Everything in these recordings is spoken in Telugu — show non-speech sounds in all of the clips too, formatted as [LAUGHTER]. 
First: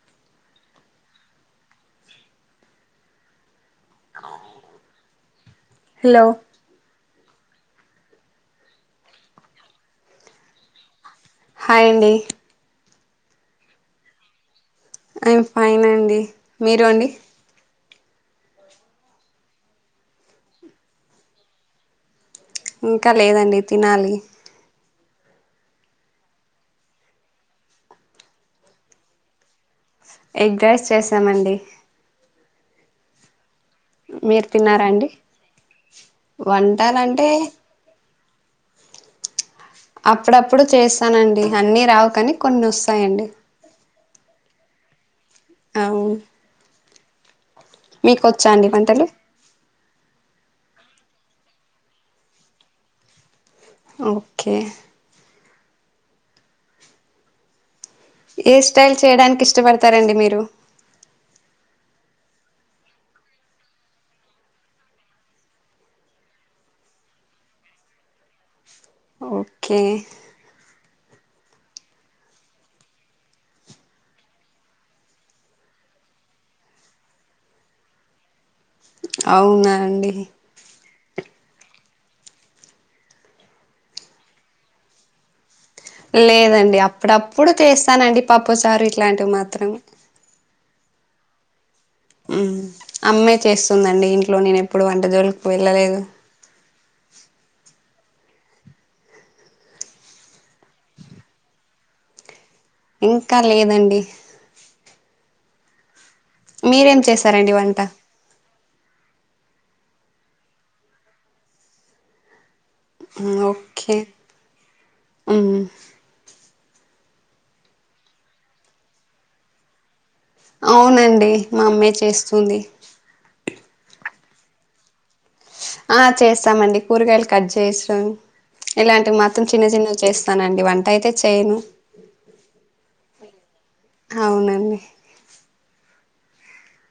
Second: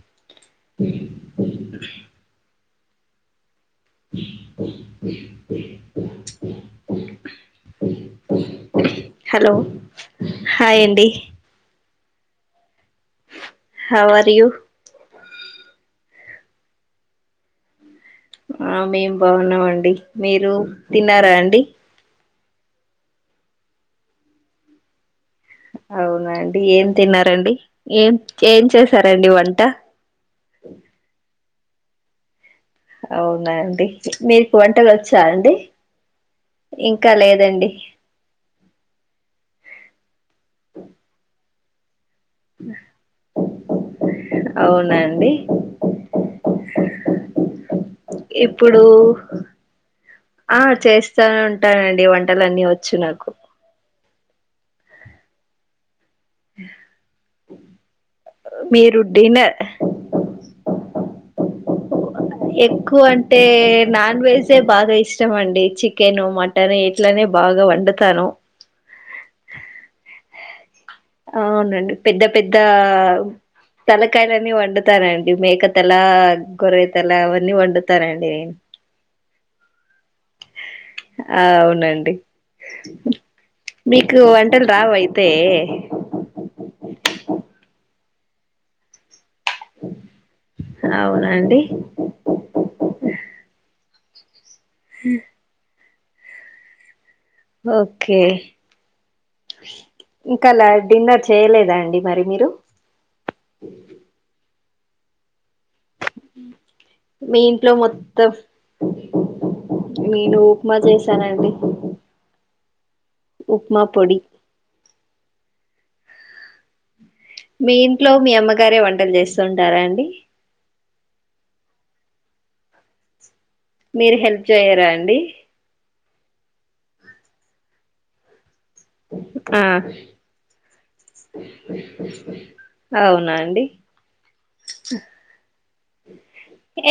మహ్ హలో హలో హాయ్ అండి హాయ్ అండి how are you I am fine అండి మీరు అండి ఆ మేం బాగున్నామండి మీరు తిన్నారా అండి ఇంకా లేదండి తినాలి అవునా అండి ఏం తిన్నారండి ఏం ఏం చేసారండి వంట ఎగ్ రైస్ చేసామండి అవునా మీరు మీకు తిన్నారా వంటలు వచ్చా అండి ఇంకా వంటాలంటే లేదండి అప్పుడప్పుడు చేస్తానండి అన్ని రావ్ కానీ కొన్ని వస్తాయండి అవునాండి అవ్ ఇప్పుడు వంటలు ఆ చేస్తా ఉంటానండి వంటలు అన్ని వచ్చు నాకు ఓకే ఏ స్టైల్ మీరు చేయడానికి డిన్నర్ ఇష్టపడతారండి మీరు ఎక్కువ అంటే నాన్ వెజే బాగా ఇష్టం అండి చికెన్ మటన్ ఇట్లనే బాగా వండతాను ఓకే అవునండి పెద్ద పెద్ద తలకాయలన్నీ వండుతానండి మేకతల గొర్రె తల అవన్నీ వండుతానండి నేను అవునా అండి ఆ అవునండి మీకు వంటలు రావు అయితే లేదండి అప్పుడప్పుడు చేస్తానండి పప్పుచారు ఇట్లాంటివి మాత్రం అవునా అండి అమ్మే చేస్తుందండి ఇంట్లో నేను ఎప్పుడు వంటజోకి వెళ్ళలేదు ఓకే ఇంకాలా డిన్నర్ చేయలేదా అండి మరి మీరు ఇంకా లేదండి మీరేం మీ చేశారండి ఇంట్లో వంట మొత్తం నేను ఉప్మా చేసానండి ఓకే ము మీ ఇంట్లో మీ అమ్మగారే వంటలు చేస్తుంటారా అండి అవునండి మా అమ్మాయి చేస్తుంది మీరు హెల్ప్ చేయరా అండి ఆ చేస్తామండి కూరగాయలు కట్ చేస్తాం ఇలాంటివి మాత్తం ఆ చిన్న చిన్నవి చేస్తానండి వంట అయితే చేయను ఉన్నా అండి అవునండి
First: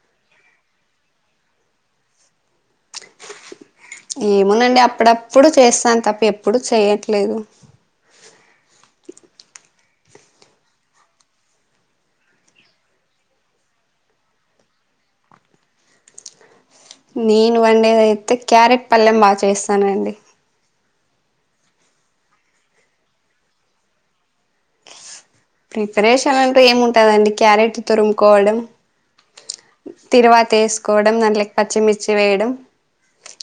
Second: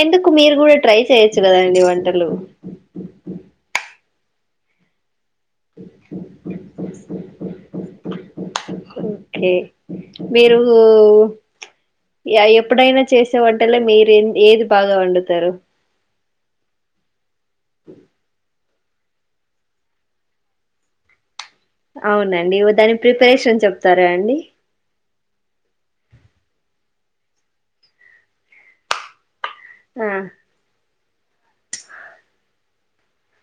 ఎందుకు మీరు కూడా ట్రై చేయొచ్చు కదాండి వంటలు ఏమోనండి అప్పుడ ప్పుడు చేస్తాను తప్ప ఎప్పుడు చేయట్లేదు ఓకే మీరు ఎప్పుడైనా చేసే వంటలే మీరు ఏది బాగా వండుతారు నేను వండేది అయితే క్యారెట్ పళ్లెం బాగా చేస్తానండి అవునండి దాని ప్రిపరేషన్ చెప్తారాండి ప్రిపరేషన్ అంటూ ఏముంటదండీ క్యారెట్ తురుముకోవడం ఆ తిరువాత ఏసుకోవడం దాంట్లేకి పచ్చిమిర్చి వేయడం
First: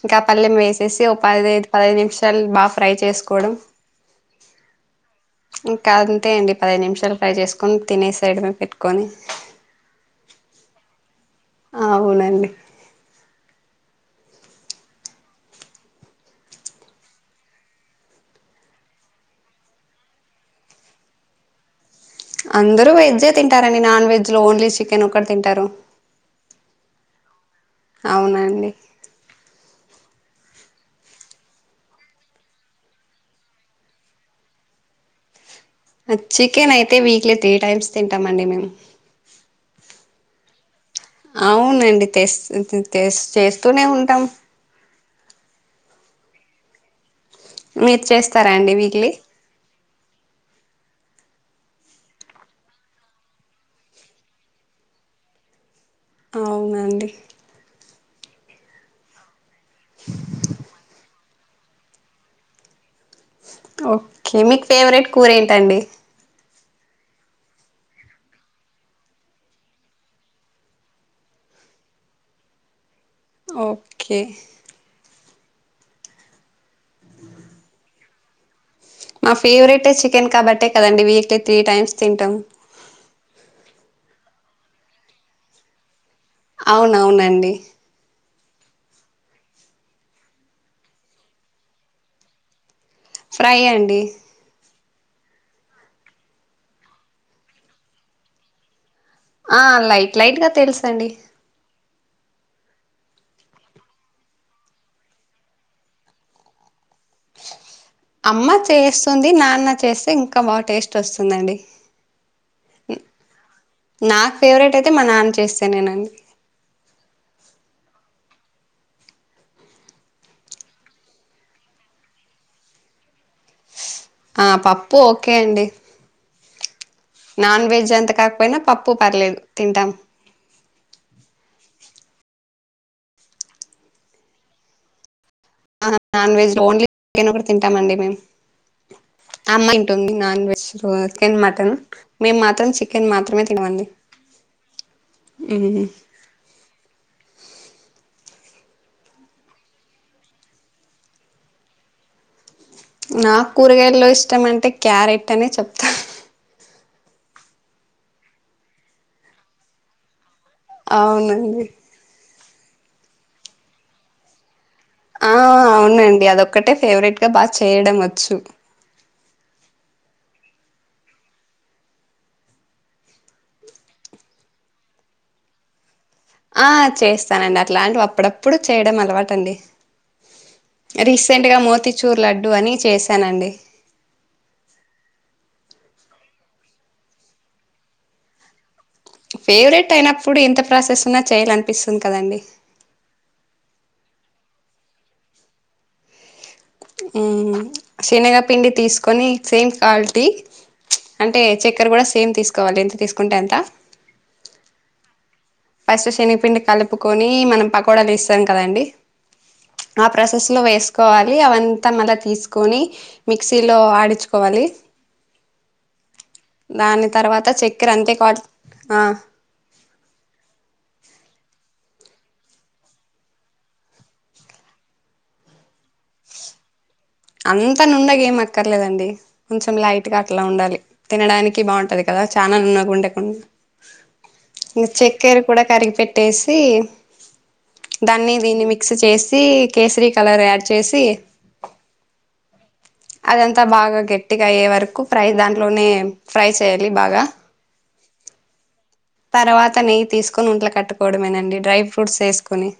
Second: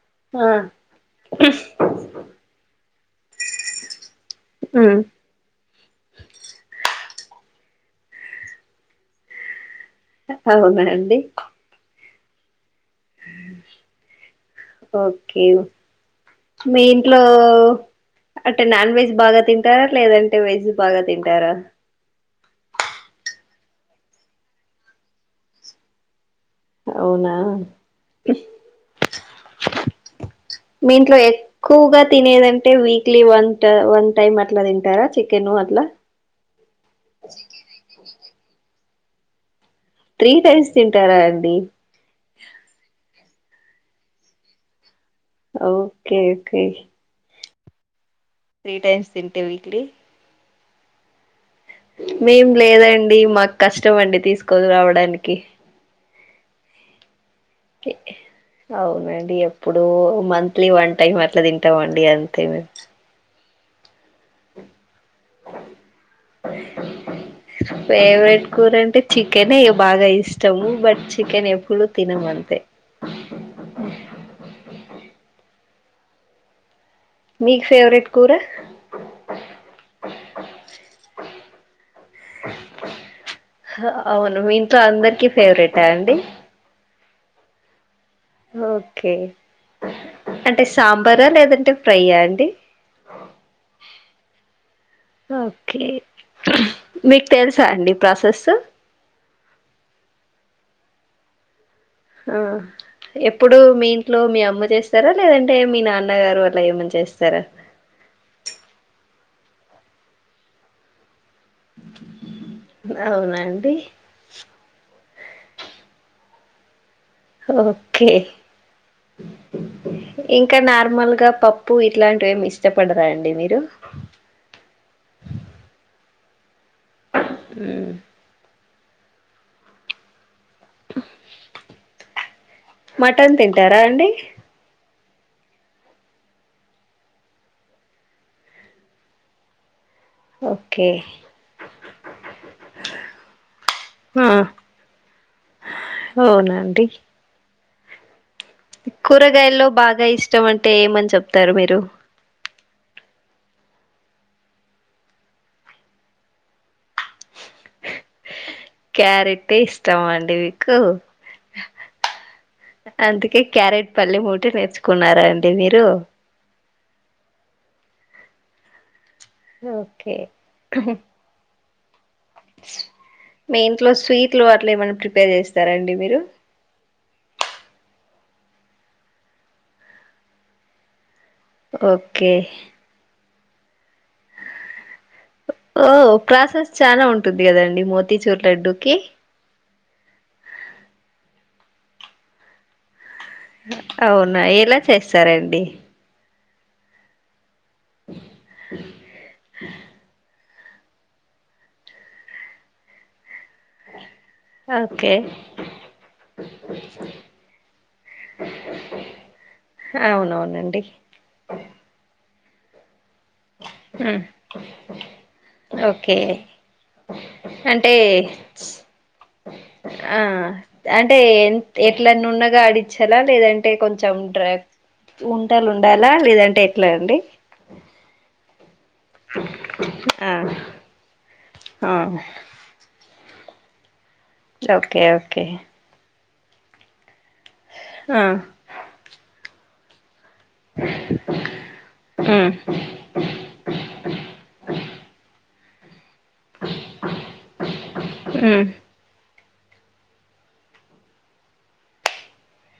ఇంకా ఆ పల్లెం వేసేసి ఒక పదైదు పదైదు నిమిషాలు బాగా ఫ్రై చేసుకోవడం చీక్ ఇకా అంతే అండి దైదు నిమిషాలు ఫ్రై చేసుకొని తినేసేయడమే పెట్టుకొని అవునా అండి అవునండి ఓకే మీ ఇంట్లో అట్టే నాన్ వెజ్ బాగా తింటారా లేదంటే వెజ్ బాగా తింటారా అందరూ వెజ్జె తింటారండి నాన్ వెజ్లో ఓన్లీ చికెన్ ఒక్కటి తింటారు అవునా అవునండి మీ ఇంట్లో ఎక్కువగా తినేదంటే వీక్లీ వన్ట్ వన్ టైమ్ అట్లా తింటారా చికెను అ ఆ చికెన్ అయితే వీక్లీ త్రీ టైమ్స్ తింటామండి మేము త్రీ టైమ్స్ తింటారా అండి ఇంతింతేస్ చేస్తూనే ఉంటాం ఓకే ఓకే మీరు చేస్త త్రీ టైమ్స్ తింటే వీక్లీ మేం లేదండి మాక్ కష్టం అండి తీసుకోని రావడానికి అవునాండి అవునండి ఎప్పుడో మంత్లీ వన్ టైమ్ అ ట్లా తింటామండి అంతేమేం ఓకే మీక్ ఫేవరెట్ కూర ఏంటండి హిం ఫేవరెట్ కూర అంటే చికెన్ ఎ బాగా ఇష్టము బట్ చికెన్ ఎప్పుడూ తినము అంతే ఓకే మీక్ ఫేవరెట్ కూర నా ఫేవరెటే చికెన్ కాబట్టే కదండి వీక్లీ త్రీ టైమ్స్ తింటాం ఆ అవును మీఇంట్లో అందరికి ఫేవరేటా అండి అవునవునండి ఓకే అంటే సాంబారా లేదంటే ఫ్రై ఆ అండి ఫ్రై అండి ఓకే మీకు తెలుసా అండి ప్రాసెసు ఆ లైట్ లైట్ గా టేల్స్ అండి ఆ ఎప్పుడు మీ ఇంట్లో మీ అమ్మ చేస్తారా లేదంటే మీ నాన్నగారు అట్ల ఏమన్నా చేస్తారా అమ్మ చేస్తుంది నాన్న చేస్తే ఇంకా బాగా టేస్ట్ వస్తుంది అండి అవునా అండి నాక్ ఫేవరెట్ అయితే మా నాన్న చేస్తేనేనండి ఓకే ఇంకా నార్మల్గా పప్పు ఇట్లాంటివి ఎం ఇష్టపడరా అండి మీరు ఆ పప్పు ఓకే అండి నాన్ మ్మ్. వెజ్ అంత కాకపోయినా పప్పు పర్లేదు తింటాం హ్మ్మ్ మటన్ తింటారా అండి ఆ నాన్ వెజ్ ఓన్లీ చికెన్ ఒకటి తింటామండి మేము అమ్మాయి అని non veg okay chicken mutton మేము మాత్రం చికెన్ మాత్రమే తినవం ఆ హా అవునా అండి కూరగాయలో బాగా ఇష్టం అంటే ఏమని చెప్తారు మీరు నాకు కూరగాయల్లో ఇష్టం అంటే క్యారెట్ అనే చెప్తా క్యరెట్ ఇష్టమండి వి అవునండి అందుకే క్యారెట్ పళ్లెం ఒకటే నేర్చుకున్నారా అండి మీరు ఒకటే ఫేవరెట్గా బాగా చేయడం వచ్చు ఓకే మీ ఇంట్లో స్వీట్లు అట్లా ఏమనా ప్రిపేర్ చేస్తారాండి మీరు ఆ చేస్తానండి అట్లాంటివి అప్పుప్పుడు చేయడం అలవాటండి రిస్ ట్గా మూతిచూర్ ఓకే లడ్డు అని చేశానండి ఓ ప్రాసెస్ చాలా ఉంటుంది కదండి మోతీచూర్ లడ్డూకి ఫేవరెట్ అయినప్పుడు ఎంత ప్రాసెస్ ఉన్నా చేయాలనీ అనిపిస్తుంది కదండి అవునా ఎలా చేస్తారండి ఉమ్ శనగపిండి తీసుకొని సేమ్ క్వాలిటీ అంటే చక్కర కూడా సేమ్ తీసుకోవాలి ఎంత తీసుకుంటే అంత ఓకే ఫస్ట్ శనగపిండి కలుపుకొని మనం పకోడాలు వేస్తాం కదండి ఆ ప్రాసెస్ లో అవునవునండి వేసుకోవాలి అవంతా మళ్ళా తీసుకొని మిక్సీలో ఉమ్, ఆడిచుకోవాలి ఓకే దాని తర్వాత చక్కెర అంటే అంతే కావ్ ఆ ఆ అంటే ఎ ఎట్లా నున్నగా ఆడించాలా లేదంటే కొంచెం డ్రా ఉంటాల ఉండాలా లేదంటే ఎట్లా అండి అంత నుండగా ఏం అకర్ లేదండి కొంచెం లైట్ గా ఆ అట్లా ఉండాలి తినడానికి ఆ బాగుంటంది కదా ఛాన నుండగా ఉంటే ఉ ఇంకా ఓకే చెక్కర ఓకే కూడా కరిగి పెట్ ట్టేసి ఆ దాని దీని మిక్స్ చేసి కేసరి కలర్ యాడ్ చేసి ఉమ్ అదంతా బాగా గట్టిగా అయ్యే వరకు ప్రై దాంట్లోనే ఫ్రై చేయాలి బాగా ఉం తర్వాత నెయ్యి తీసుకొని ఉండలు కట్టుకోవడమేనండి డ్రై ఫ్రూట్స్ వేసుకొని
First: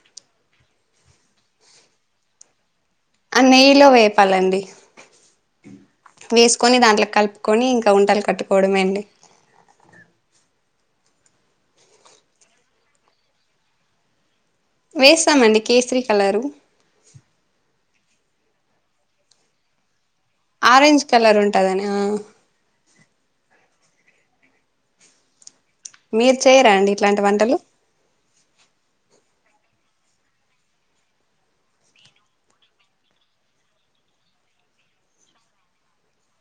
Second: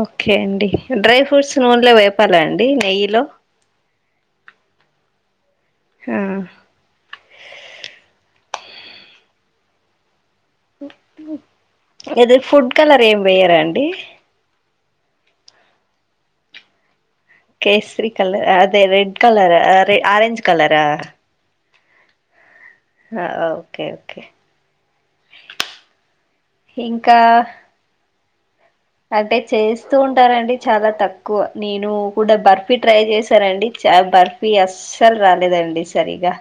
ఓకే అండి డ్రై ఫ్రూట్స్ నూనేలే వేపాలా అండి నెయ్యిలో లండి ఆ వేసుకొని దాంట్లో కలుపుకొని ఇంకా ఉండలు కట్టు కోవడమే అండి ఎదో ఫుడ్ కలర్ ఏం వెయ్యరా అండి వేస్తామండి కేసరి కలరు కేసరి కలర్ అదే రెడ్ కలర్ అదే ఆరెంజ్ కలరా దని ఆ ఆ ఓకే ఓకే మీరు చేయరా అండి ఇంకా ఇట్లాంటి వంటలు అంటే చేస్తూ ఉంటారండి చాలా తక్కువ నేను కూడా బర్ఫీ ట్రై చేశానండి చ బర్ఫీ అస్సలు రాలేదండి సరిగా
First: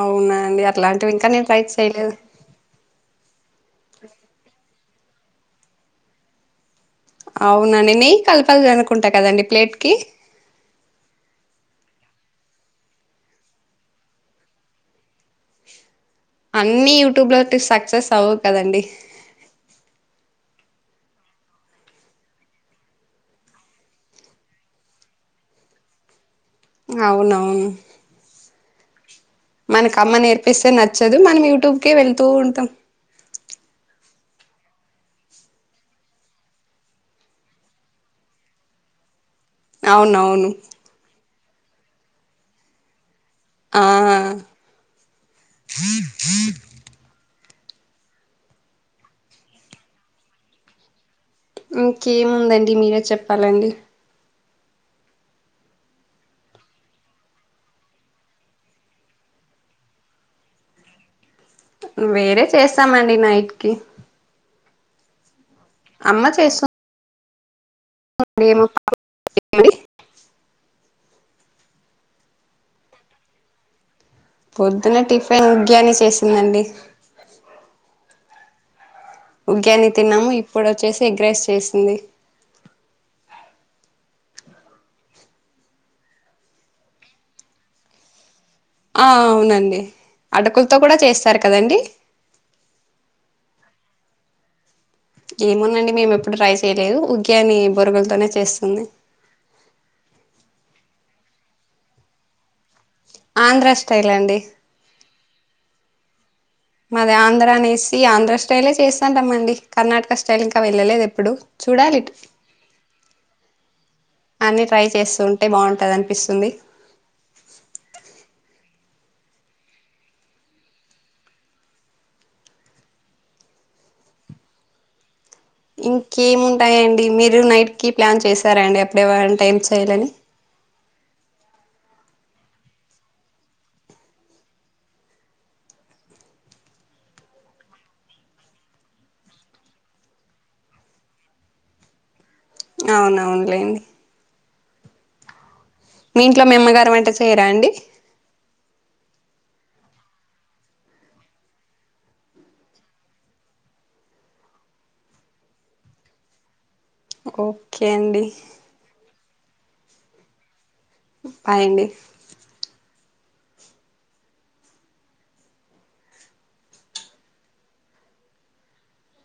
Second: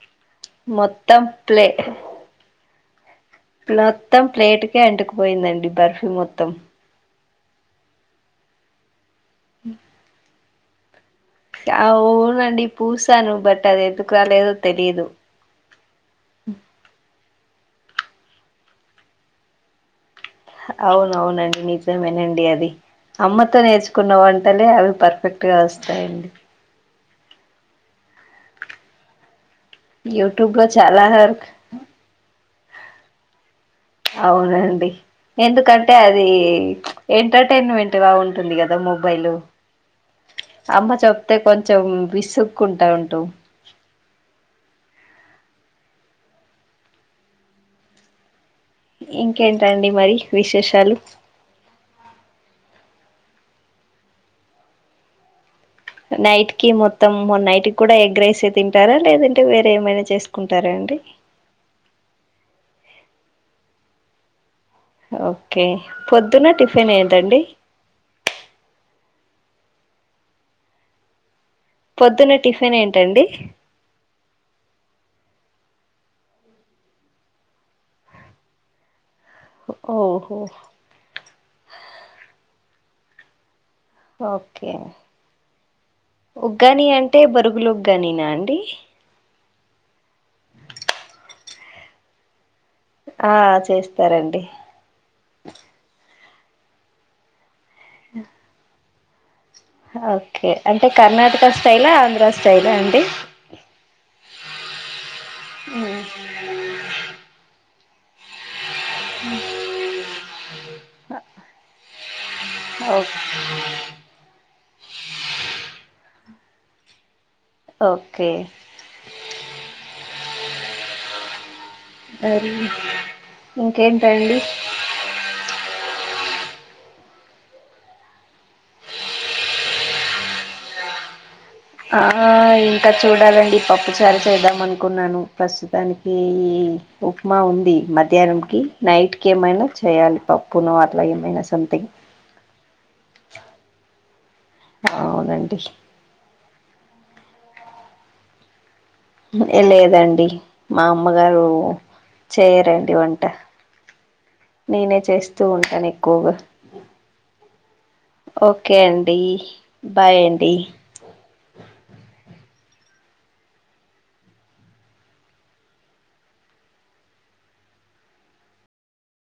అవునా అండి అట్లాంటివి మొత్తం ఇంకా నేను ట్రై ప్లే చేయలేదు మొత్తం ప్లేట్కే అంటుకు పోయిందండి బర్ఫీ మొత్తం అవునండి నెయ్యి కలపాల అనుకుంటా కదండి ప్లేట్ కి అవునండి పూసాను బట్ అది ఎందుకు రాలేదో తెలియదు అన్ని యూట్యూబ్ లో సక్సెస్ అవవు కదండి అవునవునండి నిజమేనండి అది అమ్మతో నేర్చుకున్న వంటలే అవి పర్ఫెక్ట్ గా వస్తాయండి అవునవును మనకు అమ్మ యూట్యూబ్లో నేర్పిస్తే చాలా నచ్చదు మనం వరకు యూట్యూబ్కే వెళ్తూ ఉంటాం అవునండి ఎందుకు అంటే అంటే అది ఎంటర్టైన్మెంట్గా ఉంటుంది కదా మొబైల్ అవునవును అయితే కొంచెం విసుక్కుంటా ఉంటావు ఆ ఇంకేంటండి మరి విశేషాలు ఇంకేముందండి మీరే చెప్పాలండి నైట్ కి మొత్తం మొన్న నైట్ కి కూడా ఎగ్ రైస్ యే తింటారా లేదంటే వేరే ఏమైనా చేసుకుంటారా అండి వేరే చేస్తామండి నైట్ కి ఓకే అమ్మ పొద్దున్న చేస్తుందండి టిఫిన్ ఏంటండి [INAUDIBLE] పొద్దున్న టిఫిన్ ఏంటండి పొద్దున టిఫిన్ ఉగ్గాని చేసిందండి ఉగ్గాని తిన్నాము ఓహో ఇప్పుడు వచ్చేసి ఎగ్ రైస్ చేసింది ఓకే ఉగ్గానీ అంటే బొరుగులు ఉగ్గాని నా అండి ఆ అవునండి అటుకులతో కూడా చేస్తారు కదండి ఆ చేస్తారండి ఏముందండి మేము ఎప్పుడు ట్రై చేయలేదు ఉగ్గాని బొరుగుల తోనే చేస్తుంది హ్ ఓకే అంటే కర్ణాటకా స్టైలా ఆంధ్ర స్టైలా అండి ఆంధ్రా స్టైల్ అండి వు మాది ఆంధ్రానేసీ ఆంధ్రా స్టై స్టైలే చేస్తాంటమ్మండి కర్ణాటక స్టైల్ ఇంకా వెళ్ళలేదు ఎప్పుడు చూడాలిటు. ఓ అన్ని ట్రై చేస్తూ ఉంటే బాగుంటది అన్పిస్తుంది. ఓకే అర్ ఇంకేంటండి ఇంకేముంటాయండి మీరు నైట్ కి ప్లాన్ చేశారా అండి అప్పుడు ఏ వంట ఏం చెయ్యాలని. ఆ ఇంకా చూడాలండి పప్పుచారు చేద్దాం అనుకున్నాను ప్రస్తుతానికీ. ఉప్మా ఉంది మధ్యాహ్నం కీ నైట్ కి ఏమైనా చేయాలి పప్పునో అట్లా ఏమైనా సమ్ అంటే అవునవునులేండి అవునండి మీ ఇంట్లో మీ అమ్మగారు వంట చెయ్యరా అండి. ఏ లేదండి మా అమ్మగారూ. చెయ్యరండి వంట నేనే చేస్తూ ఉంటాను ఎక్కువగా. ఓకే అండి డీ బాయ్ అండీ. బాయ్ అండి